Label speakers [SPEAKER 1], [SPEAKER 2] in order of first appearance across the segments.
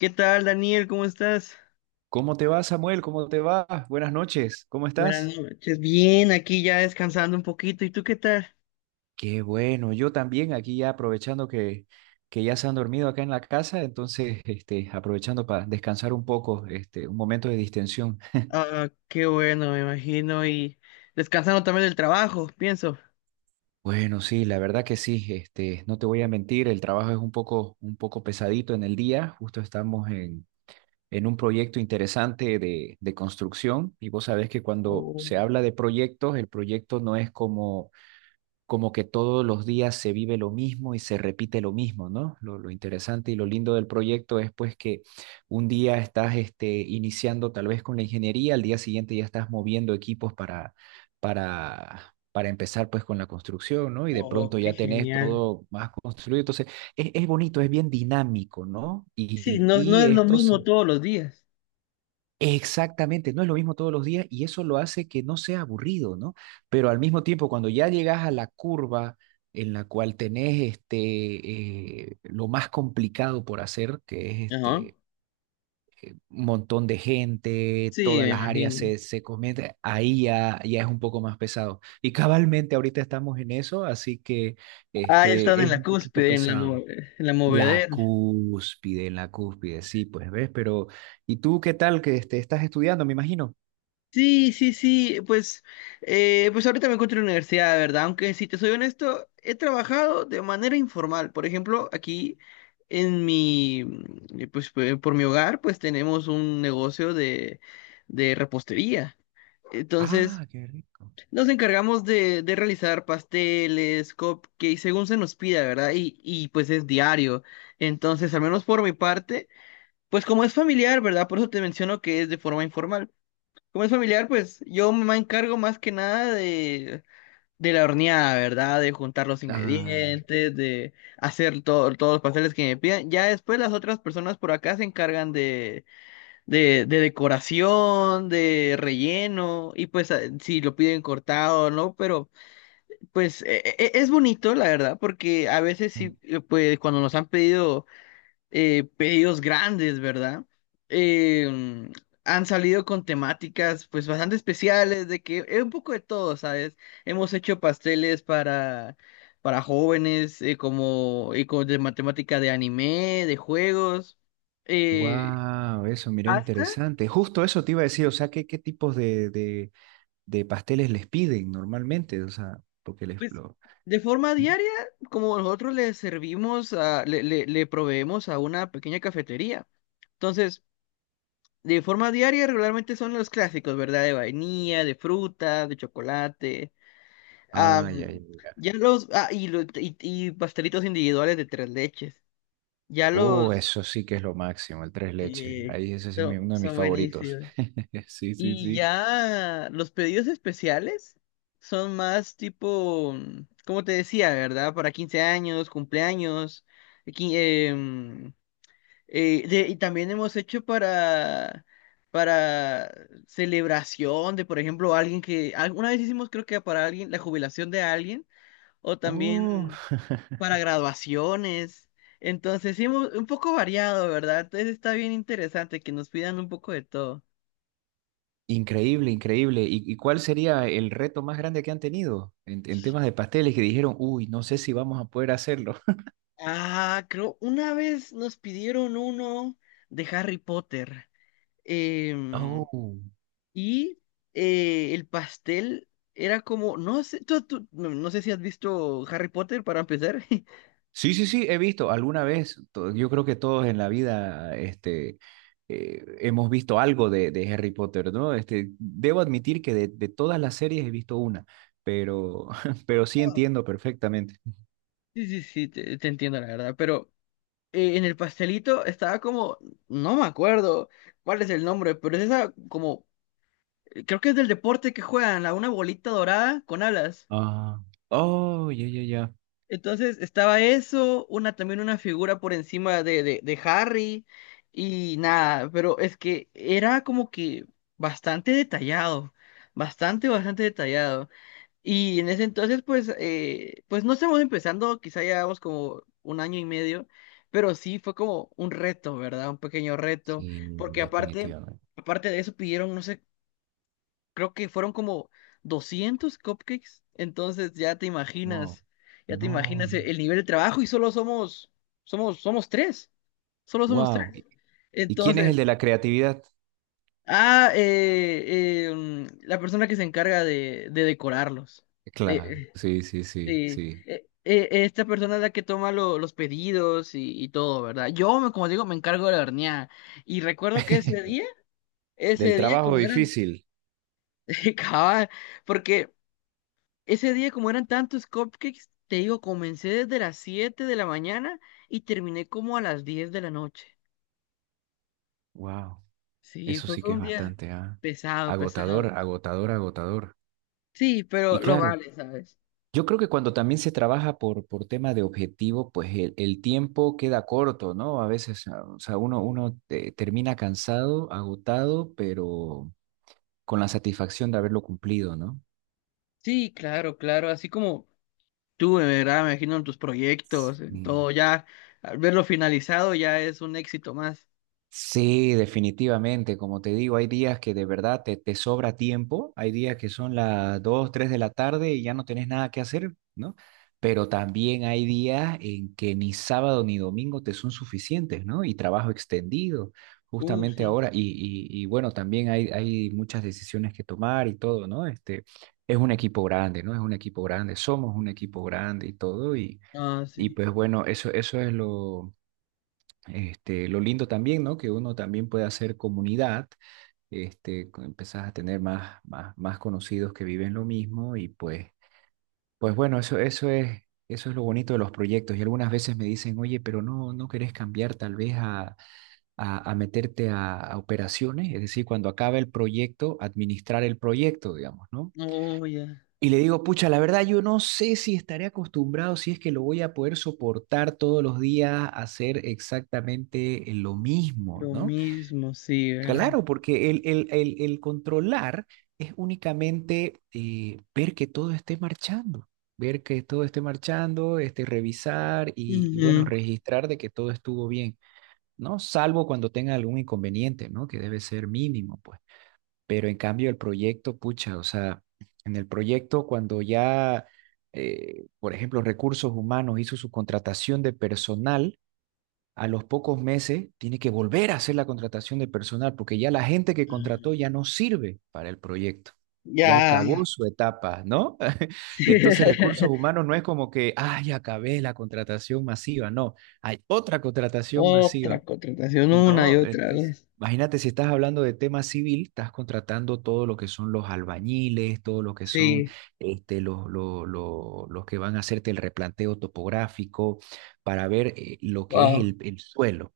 [SPEAKER 1] ¿Qué tal, Daniel? ¿Cómo estás?
[SPEAKER 2] ¿Cómo te va, Samuel? ¿Cómo te va? Buenas noches. ¿Cómo estás?
[SPEAKER 1] Buenas noches. Bien, aquí ya descansando un poquito. ¿Y tú qué tal?
[SPEAKER 2] Qué bueno. Yo también aquí ya aprovechando que ya se han dormido acá en la casa, entonces aprovechando para descansar un poco, un momento de distensión.
[SPEAKER 1] Ah, qué bueno, me imagino. Y descansando también del trabajo, pienso.
[SPEAKER 2] Bueno, sí, la verdad que sí. No te voy a mentir, el trabajo es un poco pesadito en el día. Justo estamos en un proyecto interesante de construcción, y vos sabés que cuando
[SPEAKER 1] Oh,
[SPEAKER 2] se habla de proyectos, el proyecto no es como que todos los días se vive lo mismo y se repite lo mismo, ¿no? Lo interesante y lo lindo del proyecto es pues que un día estás iniciando tal vez con la ingeniería, al día siguiente ya estás moviendo equipos para, para empezar pues con la construcción, ¿no? Y de
[SPEAKER 1] oh,
[SPEAKER 2] pronto
[SPEAKER 1] qué
[SPEAKER 2] ya tenés
[SPEAKER 1] genial.
[SPEAKER 2] todo más construido. Entonces, es bonito, es bien dinámico, ¿no?
[SPEAKER 1] Sí,
[SPEAKER 2] Y,
[SPEAKER 1] no, no es
[SPEAKER 2] y
[SPEAKER 1] lo
[SPEAKER 2] esto se.
[SPEAKER 1] mismo todos los días.
[SPEAKER 2] Exactamente, no es lo mismo todos los días, y eso lo hace que no sea aburrido, ¿no? Pero al mismo tiempo, cuando ya llegas a la curva en la cual tenés lo más complicado por hacer, que es
[SPEAKER 1] Ajá.
[SPEAKER 2] un montón de gente,
[SPEAKER 1] Sí,
[SPEAKER 2] todas
[SPEAKER 1] me
[SPEAKER 2] las áreas
[SPEAKER 1] imagino.
[SPEAKER 2] se cometen, ahí ya, ya es un poco más pesado. Y cabalmente ahorita estamos en eso, así que
[SPEAKER 1] Ah, ya están en
[SPEAKER 2] es
[SPEAKER 1] la
[SPEAKER 2] un poquito
[SPEAKER 1] cúspide, en
[SPEAKER 2] pesado.
[SPEAKER 1] en la
[SPEAKER 2] La
[SPEAKER 1] movedera.
[SPEAKER 2] cúspide, en la cúspide, sí, pues ves, pero ¿y tú qué tal que estás estudiando, me imagino?
[SPEAKER 1] Sí, sí, sí, pues ahorita me encuentro en la universidad, ¿verdad? Aunque si te soy honesto, he trabajado de manera informal. Por ejemplo, aquí en mi, pues por mi hogar, pues tenemos un negocio de repostería. Entonces,
[SPEAKER 2] Ah, qué rico.
[SPEAKER 1] nos encargamos de realizar pasteles, cupcakes, según se nos pida, ¿verdad? Y pues es diario. Entonces, al menos por mi parte, pues como es familiar, ¿verdad? Por eso te menciono que es de forma informal. Como es familiar, pues yo me encargo más que nada de la horneada, ¿verdad? De juntar los
[SPEAKER 2] Ah,
[SPEAKER 1] ingredientes, de hacer todos los pasteles que me pidan. Ya después las otras personas por acá se encargan de decoración, de relleno, y pues si lo piden cortado o no, pero pues es bonito, la verdad, porque a veces sí, pues cuando nos han pedido pedidos grandes, ¿verdad? Em, Han salido con temáticas pues bastante especiales, de que es un poco de todo, ¿sabes? Hemos hecho pasteles para jóvenes, como y con, de matemática de anime, de juegos, eh,
[SPEAKER 2] wow, eso, mira,
[SPEAKER 1] hasta,
[SPEAKER 2] interesante. Justo eso te iba a decir, o
[SPEAKER 1] sí,
[SPEAKER 2] sea, ¿qué tipos de pasteles les piden normalmente? O sea, porque les
[SPEAKER 1] pues,
[SPEAKER 2] lo.
[SPEAKER 1] de forma diaria, como nosotros le servimos, le proveemos a una pequeña cafetería. Entonces, de forma diaria, regularmente son los clásicos, ¿verdad? De vainilla, de fruta, de chocolate.
[SPEAKER 2] Ay, ay,
[SPEAKER 1] Am,
[SPEAKER 2] ay.
[SPEAKER 1] ya los. Ah, y pastelitos individuales de tres leches. Ya
[SPEAKER 2] Oh,
[SPEAKER 1] los.
[SPEAKER 2] eso sí que es lo máximo, el tres leches.
[SPEAKER 1] eh,
[SPEAKER 2] Ahí ese sí es
[SPEAKER 1] son,
[SPEAKER 2] uno de mis
[SPEAKER 1] son
[SPEAKER 2] favoritos.
[SPEAKER 1] buenísimos.
[SPEAKER 2] Sí, sí,
[SPEAKER 1] Y
[SPEAKER 2] sí.
[SPEAKER 1] ya los pedidos especiales son más tipo. Como te decía, ¿verdad? Para 15 años, cumpleaños. qui- em, y también hemos hecho para celebración de, por ejemplo, alguien que, alguna vez hicimos creo que para alguien, la jubilación de alguien, o
[SPEAKER 2] Oh,
[SPEAKER 1] también para graduaciones. Entonces, sí, un poco variado, ¿verdad? Entonces está bien interesante que nos pidan un poco de todo.
[SPEAKER 2] increíble, increíble. ¿Y cuál sería el reto más grande que han tenido en temas de pasteles, que dijeron, uy, no sé si vamos a poder hacerlo?
[SPEAKER 1] Ah, creo, una vez nos pidieron uno de Harry Potter. Em,
[SPEAKER 2] Oh.
[SPEAKER 1] Y el pastel era como, no sé, no, no sé si has visto Harry Potter para empezar. Sí,
[SPEAKER 2] Sí, sí, sí, he visto alguna vez. Yo creo que todos en la vida hemos visto algo de Harry Potter, ¿no? Debo admitir que de todas las series he visto una, pero, pero sí
[SPEAKER 1] ah,
[SPEAKER 2] entiendo perfectamente.
[SPEAKER 1] sí, sí, te entiendo la verdad, pero en el pastelito estaba como, no me acuerdo cuál es el nombre, pero es esa como, creo que es del deporte que juegan, la una bolita dorada con alas.
[SPEAKER 2] Ah, oh, ya, ya, ya.
[SPEAKER 1] Entonces estaba eso, una también una figura por encima de Harry y nada, pero es que era como que bastante detallado, bastante, bastante detallado. Y en ese entonces, pues, pues no estamos empezando, quizá llevamos como un año y medio, pero sí fue como un reto, ¿verdad? Un pequeño reto,
[SPEAKER 2] Sí,
[SPEAKER 1] porque aparte,
[SPEAKER 2] definitivamente.
[SPEAKER 1] aparte de eso pidieron, no sé creo que fueron como 200 cupcakes, entonces
[SPEAKER 2] Wow.
[SPEAKER 1] ya te
[SPEAKER 2] No,
[SPEAKER 1] imaginas
[SPEAKER 2] no.
[SPEAKER 1] el nivel de trabajo y solo somos tres, solo somos tres.
[SPEAKER 2] Wow. ¿Y quién es el
[SPEAKER 1] Entonces,
[SPEAKER 2] de la creatividad?
[SPEAKER 1] la persona que se encarga de decorarlos,
[SPEAKER 2] Claro,
[SPEAKER 1] de,
[SPEAKER 2] sí, sí, sí, sí.
[SPEAKER 1] esta persona es la que toma los pedidos y todo, ¿verdad? Como digo, me encargo de la horneada y recuerdo que
[SPEAKER 2] Del
[SPEAKER 1] ese día
[SPEAKER 2] trabajo
[SPEAKER 1] como eran,
[SPEAKER 2] difícil.
[SPEAKER 1] cabal, porque ese día, como eran tantos cupcakes, te digo, comencé desde las 7 de la mañana y terminé como a las 10 de la noche.
[SPEAKER 2] Wow.
[SPEAKER 1] Sí,
[SPEAKER 2] Eso
[SPEAKER 1] fue,
[SPEAKER 2] sí
[SPEAKER 1] fue
[SPEAKER 2] que
[SPEAKER 1] un
[SPEAKER 2] es
[SPEAKER 1] día
[SPEAKER 2] bastante, ah,
[SPEAKER 1] pesado,
[SPEAKER 2] agotador,
[SPEAKER 1] pesado.
[SPEAKER 2] agotador, agotador.
[SPEAKER 1] Sí, pero
[SPEAKER 2] Y
[SPEAKER 1] lo
[SPEAKER 2] claro,
[SPEAKER 1] vale, ¿sabes?
[SPEAKER 2] yo creo que cuando también se trabaja por, tema de objetivo, pues el tiempo queda corto, ¿no? A veces, ah, o sea, uno termina cansado, agotado, pero con la satisfacción de haberlo cumplido, ¿no?
[SPEAKER 1] Sí, claro, claro, así como tú, de verdad, me imagino en tus proyectos, en
[SPEAKER 2] Mm.
[SPEAKER 1] todo, ya, al verlo finalizado ya es un éxito más.
[SPEAKER 2] Sí, definitivamente. Como te digo, hay días que de verdad te sobra tiempo, hay días que son las 2, 3 de la tarde y ya no tenés nada que hacer, ¿no? Pero también hay días en que ni sábado ni domingo te son suficientes, ¿no? Y trabajo extendido, justamente
[SPEAKER 1] Sí.
[SPEAKER 2] ahora. Y bueno, también hay muchas decisiones que tomar y todo, ¿no? Es un equipo grande, ¿no? Es un equipo grande, somos un equipo grande y todo. Y,
[SPEAKER 1] Ah,
[SPEAKER 2] y
[SPEAKER 1] sí.
[SPEAKER 2] pues bueno, eso es lo lindo también, ¿no? Que uno también puede hacer comunidad, empezás a tener más conocidos que viven lo mismo, y pues bueno, eso es lo bonito de los proyectos. Y algunas veces me dicen, oye, pero no, no querés cambiar tal vez a, meterte a operaciones, es decir, cuando acaba el proyecto, administrar el proyecto, digamos, ¿no?
[SPEAKER 1] Oh, ya.
[SPEAKER 2] Y le digo, pucha, la verdad yo no sé si estaré acostumbrado, si es que lo voy a poder soportar todos los días, hacer exactamente lo mismo,
[SPEAKER 1] Lo
[SPEAKER 2] ¿no?
[SPEAKER 1] mismo, sí, ¿verdad?
[SPEAKER 2] Claro, porque el controlar es únicamente ver que todo esté marchando, ver que todo esté marchando, revisar y, bueno,
[SPEAKER 1] Ujú.
[SPEAKER 2] registrar de que todo estuvo bien, ¿no? Salvo cuando tenga algún inconveniente, ¿no? Que debe ser mínimo, pues. Pero en cambio el proyecto, pucha, o sea, en el proyecto cuando ya, por ejemplo, recursos humanos hizo su contratación de personal, a los pocos meses tiene que volver a hacer la contratación de personal porque ya la gente que contrató ya no sirve para el proyecto. Ya
[SPEAKER 1] Ya.
[SPEAKER 2] acabó su etapa, ¿no?
[SPEAKER 1] Sí.
[SPEAKER 2] Entonces, recursos humanos no es como que, ay, acabé la contratación masiva. No, hay otra contratación
[SPEAKER 1] Otra
[SPEAKER 2] masiva.
[SPEAKER 1] contratación una y
[SPEAKER 2] No,
[SPEAKER 1] otra
[SPEAKER 2] entonces,
[SPEAKER 1] vez.
[SPEAKER 2] imagínate, si estás hablando de tema civil, estás contratando todo lo que son los albañiles, todo lo que son
[SPEAKER 1] Sí,
[SPEAKER 2] los que van a hacerte el replanteo topográfico para ver lo que es
[SPEAKER 1] wow,
[SPEAKER 2] el suelo.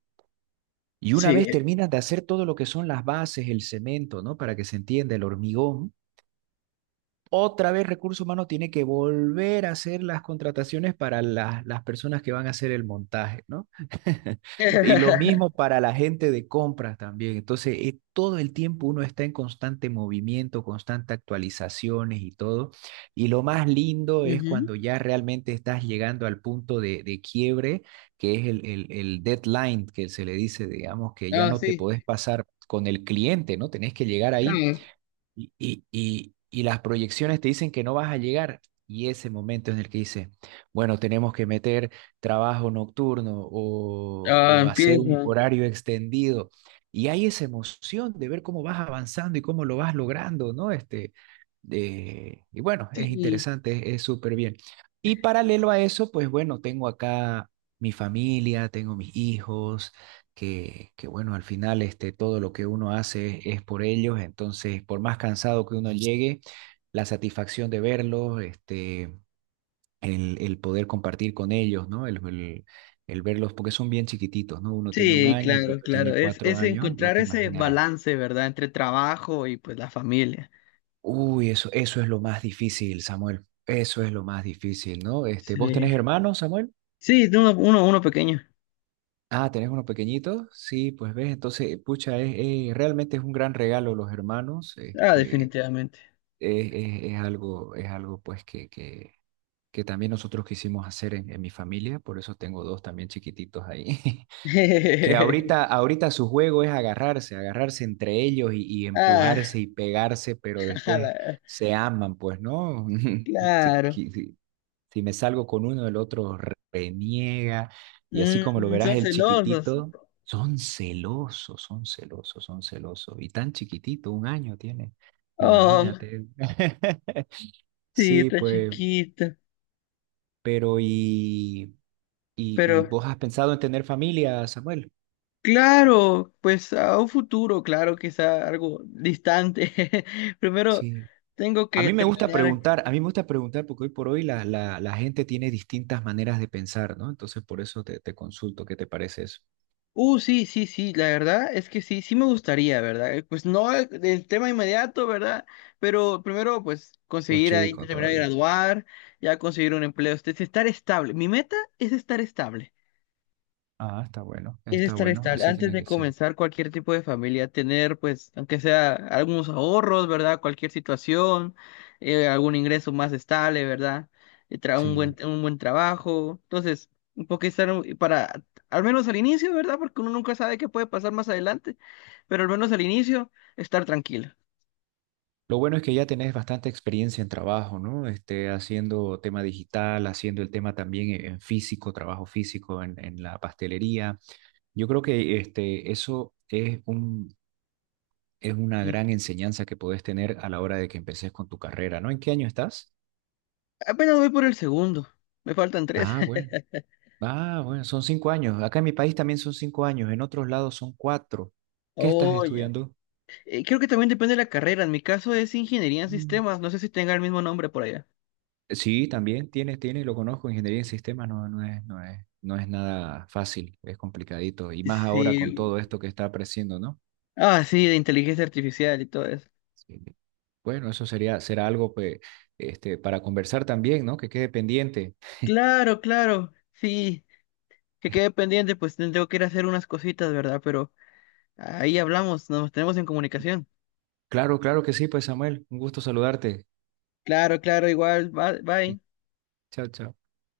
[SPEAKER 2] Y una vez
[SPEAKER 1] sí.
[SPEAKER 2] terminas de hacer todo lo que son las bases, el cemento, ¿no? Para que se entienda el hormigón. Otra vez recursos humanos tiene que volver a hacer las contrataciones para las personas que van a hacer el montaje, ¿no? Y lo mismo para la gente de compras también. Entonces, todo el tiempo uno está en constante movimiento, constante actualizaciones y todo. Y lo más lindo es
[SPEAKER 1] Ujú.
[SPEAKER 2] cuando ya realmente estás llegando al punto de quiebre, que es el deadline, que se le dice, digamos, que ya
[SPEAKER 1] Ah,
[SPEAKER 2] no te
[SPEAKER 1] sí.
[SPEAKER 2] podés pasar con el cliente, ¿no? Tenés que llegar ahí
[SPEAKER 1] Ah,
[SPEAKER 2] y las proyecciones te dicen que no vas a llegar. Y ese momento en el que dices, bueno, tenemos que meter trabajo nocturno, o,
[SPEAKER 1] ah,
[SPEAKER 2] o hacer un
[SPEAKER 1] empieza.
[SPEAKER 2] horario extendido. Y hay esa emoción de ver cómo vas avanzando y cómo lo vas logrando, ¿no? Y bueno, es
[SPEAKER 1] Sí,
[SPEAKER 2] interesante, es súper bien. Y paralelo a eso, pues bueno, tengo acá mi familia, tengo mis hijos, que, bueno, al final todo lo que uno hace es por ellos, entonces por más cansado que uno llegue, la satisfacción de verlos, el poder compartir con ellos, ¿no? El verlos, porque son bien chiquititos, ¿no? Uno tiene un
[SPEAKER 1] sí,
[SPEAKER 2] año y el
[SPEAKER 1] claro,
[SPEAKER 2] otro
[SPEAKER 1] claro.
[SPEAKER 2] tiene
[SPEAKER 1] Es,
[SPEAKER 2] cuatro
[SPEAKER 1] es
[SPEAKER 2] años, ya
[SPEAKER 1] encontrar
[SPEAKER 2] te
[SPEAKER 1] ese
[SPEAKER 2] imaginarás.
[SPEAKER 1] balance, ¿verdad? Entre trabajo y pues la familia.
[SPEAKER 2] Uy, eso es lo más difícil, Samuel. Eso es lo más difícil, ¿no? ¿Vos
[SPEAKER 1] Sí.
[SPEAKER 2] tenés hermanos, Samuel?
[SPEAKER 1] Sí, de uno pequeño.
[SPEAKER 2] Ah, ¿tenés unos pequeñitos? Sí, pues ves, entonces, pucha, es, realmente es un gran regalo los hermanos.
[SPEAKER 1] Ah,
[SPEAKER 2] este,
[SPEAKER 1] definitivamente.
[SPEAKER 2] es, es- es algo, es algo pues que también nosotros quisimos hacer en mi familia, por eso tengo dos también chiquititos ahí, que ahorita, ahorita su juego es agarrarse entre ellos, y
[SPEAKER 1] Ah,
[SPEAKER 2] empujarse y pegarse, pero después
[SPEAKER 1] ala,
[SPEAKER 2] se aman, pues, ¿no? Sí,
[SPEAKER 1] claro.
[SPEAKER 2] sí, si me salgo con uno, el otro reniega. Y así como lo verás,
[SPEAKER 1] Son
[SPEAKER 2] el
[SPEAKER 1] celosos.
[SPEAKER 2] chiquitito, son celosos, son celosos, son celosos. Y tan chiquitito, 1 año tiene,
[SPEAKER 1] Oh,
[SPEAKER 2] imagínate.
[SPEAKER 1] sí,
[SPEAKER 2] Sí,
[SPEAKER 1] está
[SPEAKER 2] pues,
[SPEAKER 1] chiquito.
[SPEAKER 2] pero y
[SPEAKER 1] Pero
[SPEAKER 2] vos has pensado en tener familia, Samuel.
[SPEAKER 1] claro, pues a un futuro, claro que sea algo distante. Primero
[SPEAKER 2] Sí.
[SPEAKER 1] tengo
[SPEAKER 2] A
[SPEAKER 1] que
[SPEAKER 2] mí me gusta
[SPEAKER 1] terminar.
[SPEAKER 2] preguntar, a mí me gusta preguntar, porque hoy por hoy la gente tiene distintas maneras de pensar, ¿no? Entonces por eso te consulto, ¿qué te parece eso?
[SPEAKER 1] Sí, sí, sí, la verdad es que sí, sí me gustaría, ¿verdad? Pues no el tema inmediato, ¿verdad? Pero primero, pues
[SPEAKER 2] Vos
[SPEAKER 1] conseguir ahí
[SPEAKER 2] chico
[SPEAKER 1] terminar de
[SPEAKER 2] todavía.
[SPEAKER 1] graduar, ya conseguir un empleo, estar estable. Mi meta es estar estable.
[SPEAKER 2] Ah,
[SPEAKER 1] Es
[SPEAKER 2] está
[SPEAKER 1] estar
[SPEAKER 2] bueno,
[SPEAKER 1] estable.
[SPEAKER 2] así
[SPEAKER 1] Antes
[SPEAKER 2] tiene
[SPEAKER 1] de
[SPEAKER 2] que ser.
[SPEAKER 1] comenzar cualquier tipo de familia, tener, pues, aunque sea algunos ahorros, ¿verdad? Cualquier situación, algún ingreso más estable, ¿verdad? Un buen,
[SPEAKER 2] Sí.
[SPEAKER 1] un buen trabajo. Entonces, un poco estar para, al menos al inicio, ¿verdad? Porque uno nunca sabe qué puede pasar más adelante, pero al menos al inicio, estar tranquilo.
[SPEAKER 2] Lo bueno es que ya tenés bastante experiencia en trabajo, ¿no? Haciendo tema digital, haciendo el tema también en físico, trabajo físico en la pastelería. Yo creo que eso es es una
[SPEAKER 1] ¿Sí?
[SPEAKER 2] gran enseñanza que podés tener a la hora de que empecés con tu carrera, ¿no? ¿En qué año estás?
[SPEAKER 1] Apenas voy por el segundo. Me faltan tres.
[SPEAKER 2] Ah, bueno. Ah, bueno, son 5 años. Acá en mi país también son 5 años, en otros lados son cuatro. ¿Qué estás
[SPEAKER 1] Oh, ya.
[SPEAKER 2] estudiando?
[SPEAKER 1] Creo que también depende de la carrera. En mi caso es ingeniería en sistemas. No sé si tenga el mismo nombre por allá.
[SPEAKER 2] Sí, también tiene, lo conozco, ingeniería en sistemas no es nada fácil, es complicadito, y más ahora con
[SPEAKER 1] Sí,
[SPEAKER 2] todo esto que está apareciendo, ¿no?
[SPEAKER 1] ah, sí, de inteligencia artificial y todo eso.
[SPEAKER 2] Sí. Bueno, eso sería, será algo pues, para conversar también, ¿no? Que quede pendiente.
[SPEAKER 1] Claro, claro, sí, que quede pendiente, pues tengo que ir a hacer unas cositas, ¿verdad? Pero ahí hablamos, nos tenemos en comunicación.
[SPEAKER 2] Claro, claro que sí, pues Samuel, un gusto saludarte.
[SPEAKER 1] Claro, claro, igual, bye, bye.
[SPEAKER 2] Chao, chao.